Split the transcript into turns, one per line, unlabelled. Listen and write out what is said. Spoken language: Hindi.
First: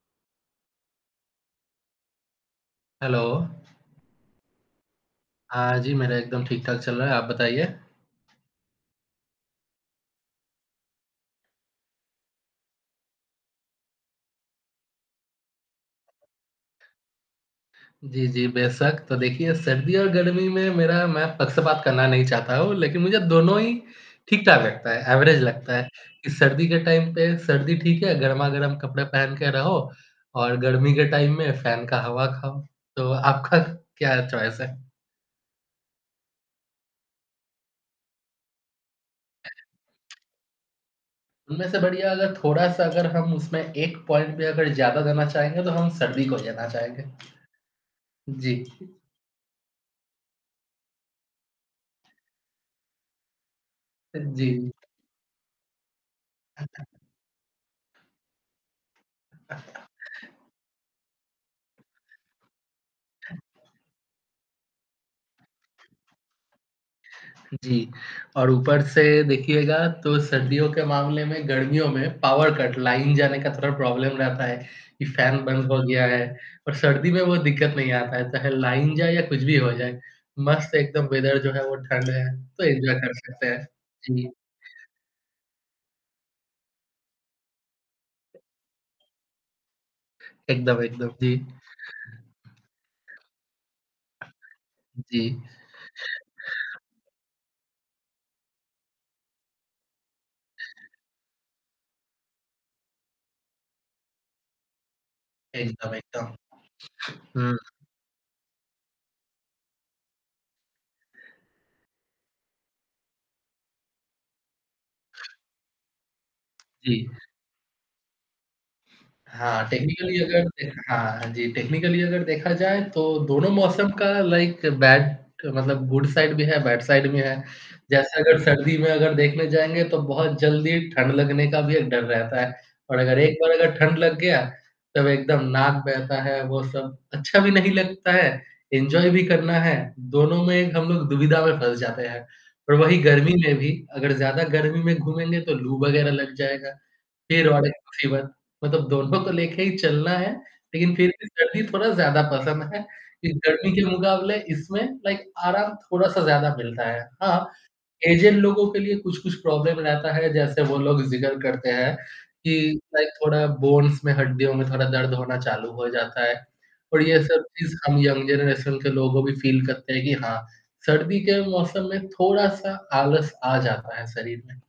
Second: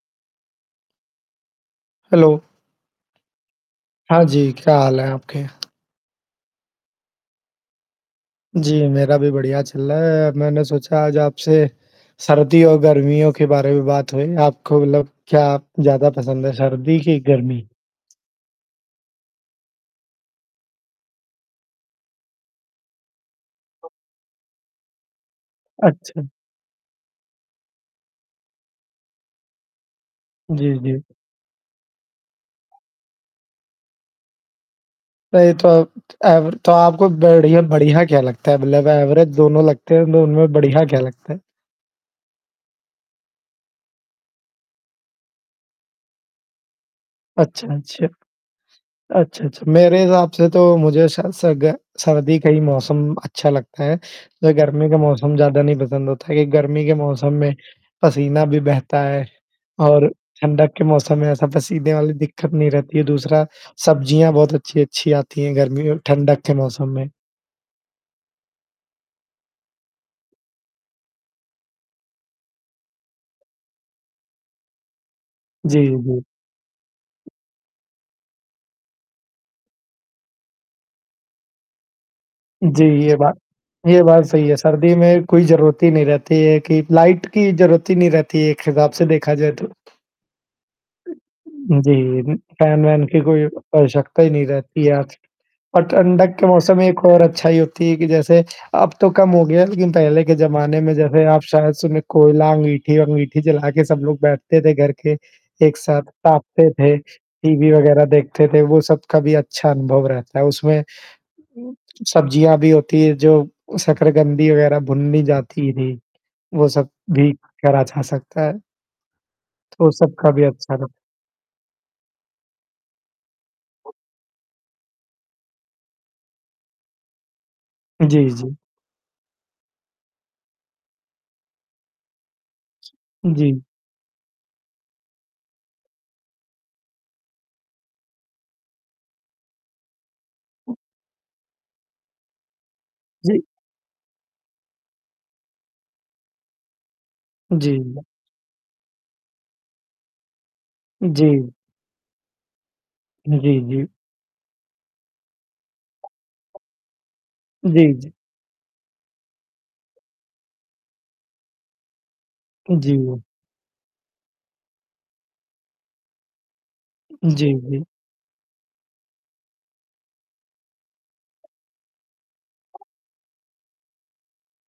हेलो।
हेलो।
हाँ जी, क्या हाल है आपके?
हाँ, जी, मेरा एकदम ठीक-ठाक चल रहा है, आप बताइए?
जी, मेरा भी बढ़िया चल रहा है। मैंने सोचा आज आपसे सर्दियों और गर्मियों के बारे में बात होए। आपको मतलब क्या आप ज़्यादा पसंद है सर्दी की गर्मी?
जी, जी। बेशक, तो देखिए सर्दी और गर्मी में मेरा मैं पक्षपात करना नहीं चाहता हूँ, लेकिन मुझे दोनों ही ठीक-ठाक लगता है, एवरेज लगता है
अच्छा।
कि सर्दी के टाइम पे सर्दी ठीक है, गरमा-गरम कपड़े पहन के रहो। और
जी,
गर्मी
जी।
के टाइम में फैन का हवा खाओ। तो आपका क्या चॉइस है?
नहीं तो एवरे तो आपको बड़ीय बढ़िया क्या लगता है? मतलब एवरेज दोनों लगते हैं, और दोनों में बढ़िया क्या लगता है?
उनमें से बढ़िया अगर थोड़ा-सा अगर हम उसमें एक पॉइंट भी अगर ज़्यादा देना चाहेंगे तो हम सर्दी को जेना चाहेंगे।
अच्छा, अच्छा।
जी।
अच्छा, अच्छा मेरे हिसाब से तो मुझे शायद सर स ग सर्दी का ही मौसम अच्छा लगता है। जो
जी।
गर्मी का मौसम ज़्यादा नहीं पसंद होता है क्योंकि गर्मी के मौसम में पसीना भी बहता है और ठंडक के मौसम में ऐसा पसीने वाली दिक्कत नहीं रहती है। दूसरा सब्जियाँ बहुत अच्छी-अच्छी आती हैं, गर्मी और ठंडक के मौसम में।
जी, और ऊपर से देखिएगा तो सर्दियों के मामले में गर्मियों में पावर कट लाइन जाने का थोड़ा प्रॉब्लम रहता है कि फैन बंद
जी,
हो गया
जी।
है और सर्दी में वो दिक्कत नहीं आता है चाहे लाइन जाए या कुछ भी हो जाए। मस्त एकदम वेदर जो है वो ठंड है तो
जी,
एन्जॉय कर
ये बात
सकते हैं।
ये बात
जी।
सही है, सर्दी में कोई ज़रूरत ही नहीं रहती है कि लाइट की ज़रूरत ही नहीं रहती है एक हिसाब से देखा जाए तो।
एकदम, एकदम। जी।
जी, उम, फ़ैन -वैन की कोई आवश्यकता ही नहीं रहती है आज।
जी।
और ठंडक के मौसम में एक और अच्छाई होती है कि जैसे अब तो कम हो गया है लेकिन पहले के ज़माने में जैसे आप शायद सुने कोयला, अंगूठी-वंगूठी जला के सब लोग बैठते थे घर के एक
एकदम,
साथ
एकदम।
ताप्ते थे,
हुँ।
टीवी वगैरह देखते थे वो सब कभी अच्छा अनुभव रहता है। उसमें सब्ज़ियाँ भी होती हैं जो शकरकंधी वग़ैरह भुननी जाती थी। वो सब
जी।
भी करा जा सकता है।
हाँ,
तो सब
टेक्निकली
का
अगर
भी
देख
अच्छा लो।
हाँ, हाँ जी। टेक्निकली अगर देखा जाए तो दोनों मौसम का लाइक बैड मतलब गुड साइड भी है, बैड साइड भी है। जैसे
जी,
अगर
जी।
सर्दी में अगर देखने जाएँगे तो बहुत जल्दी ठंड लगने का भी एक डर रहता है और अगर एक बार
जी।
अगर ठंड लग गया सब एकदम नाक बहता है, वो सब अच्छा भी नहीं लगता है। एन्जॉय भी करना है, दोनों में एक हम लोग दुविधा में फँस जाते हैं। पर वही गर्मी
जी।
में भी अगर ज़्यादा गर्मी में घूमेंगे तो लू वगैरह लग जाएगा। फिर और एक
जी।
मुसीबत। मतलब दोनों को लेके ही चलना है लेकिन फिर भी
जी।
सर्दी थोड़ा ज़्यादा पसंद है क्योंकि
जी,
गर्मी के
जी।
मुकाबले इसमें लाइक आराम थोड़ा-सा ज़्यादा मिलता है। हाँ।
जी, जी।
ऐज़ड लोगों के लिए कुछ-कुछ प्रॉब्लम रहता है जैसे वो लोग ज़िक्र करते हैं कि लाइक
जी।
थोड़ा बोन्स में हड्डियों में थोड़ा दर्द होना चालू हो जाता है। पर ये सब
जी,
चीज़
जी।
हम यंग जनरेशन के लोगों भी फ़ील करते हैं कि हाँ सर्दी के मौसम में थोड़ा-सा आलस आ जाता है, शरीर में।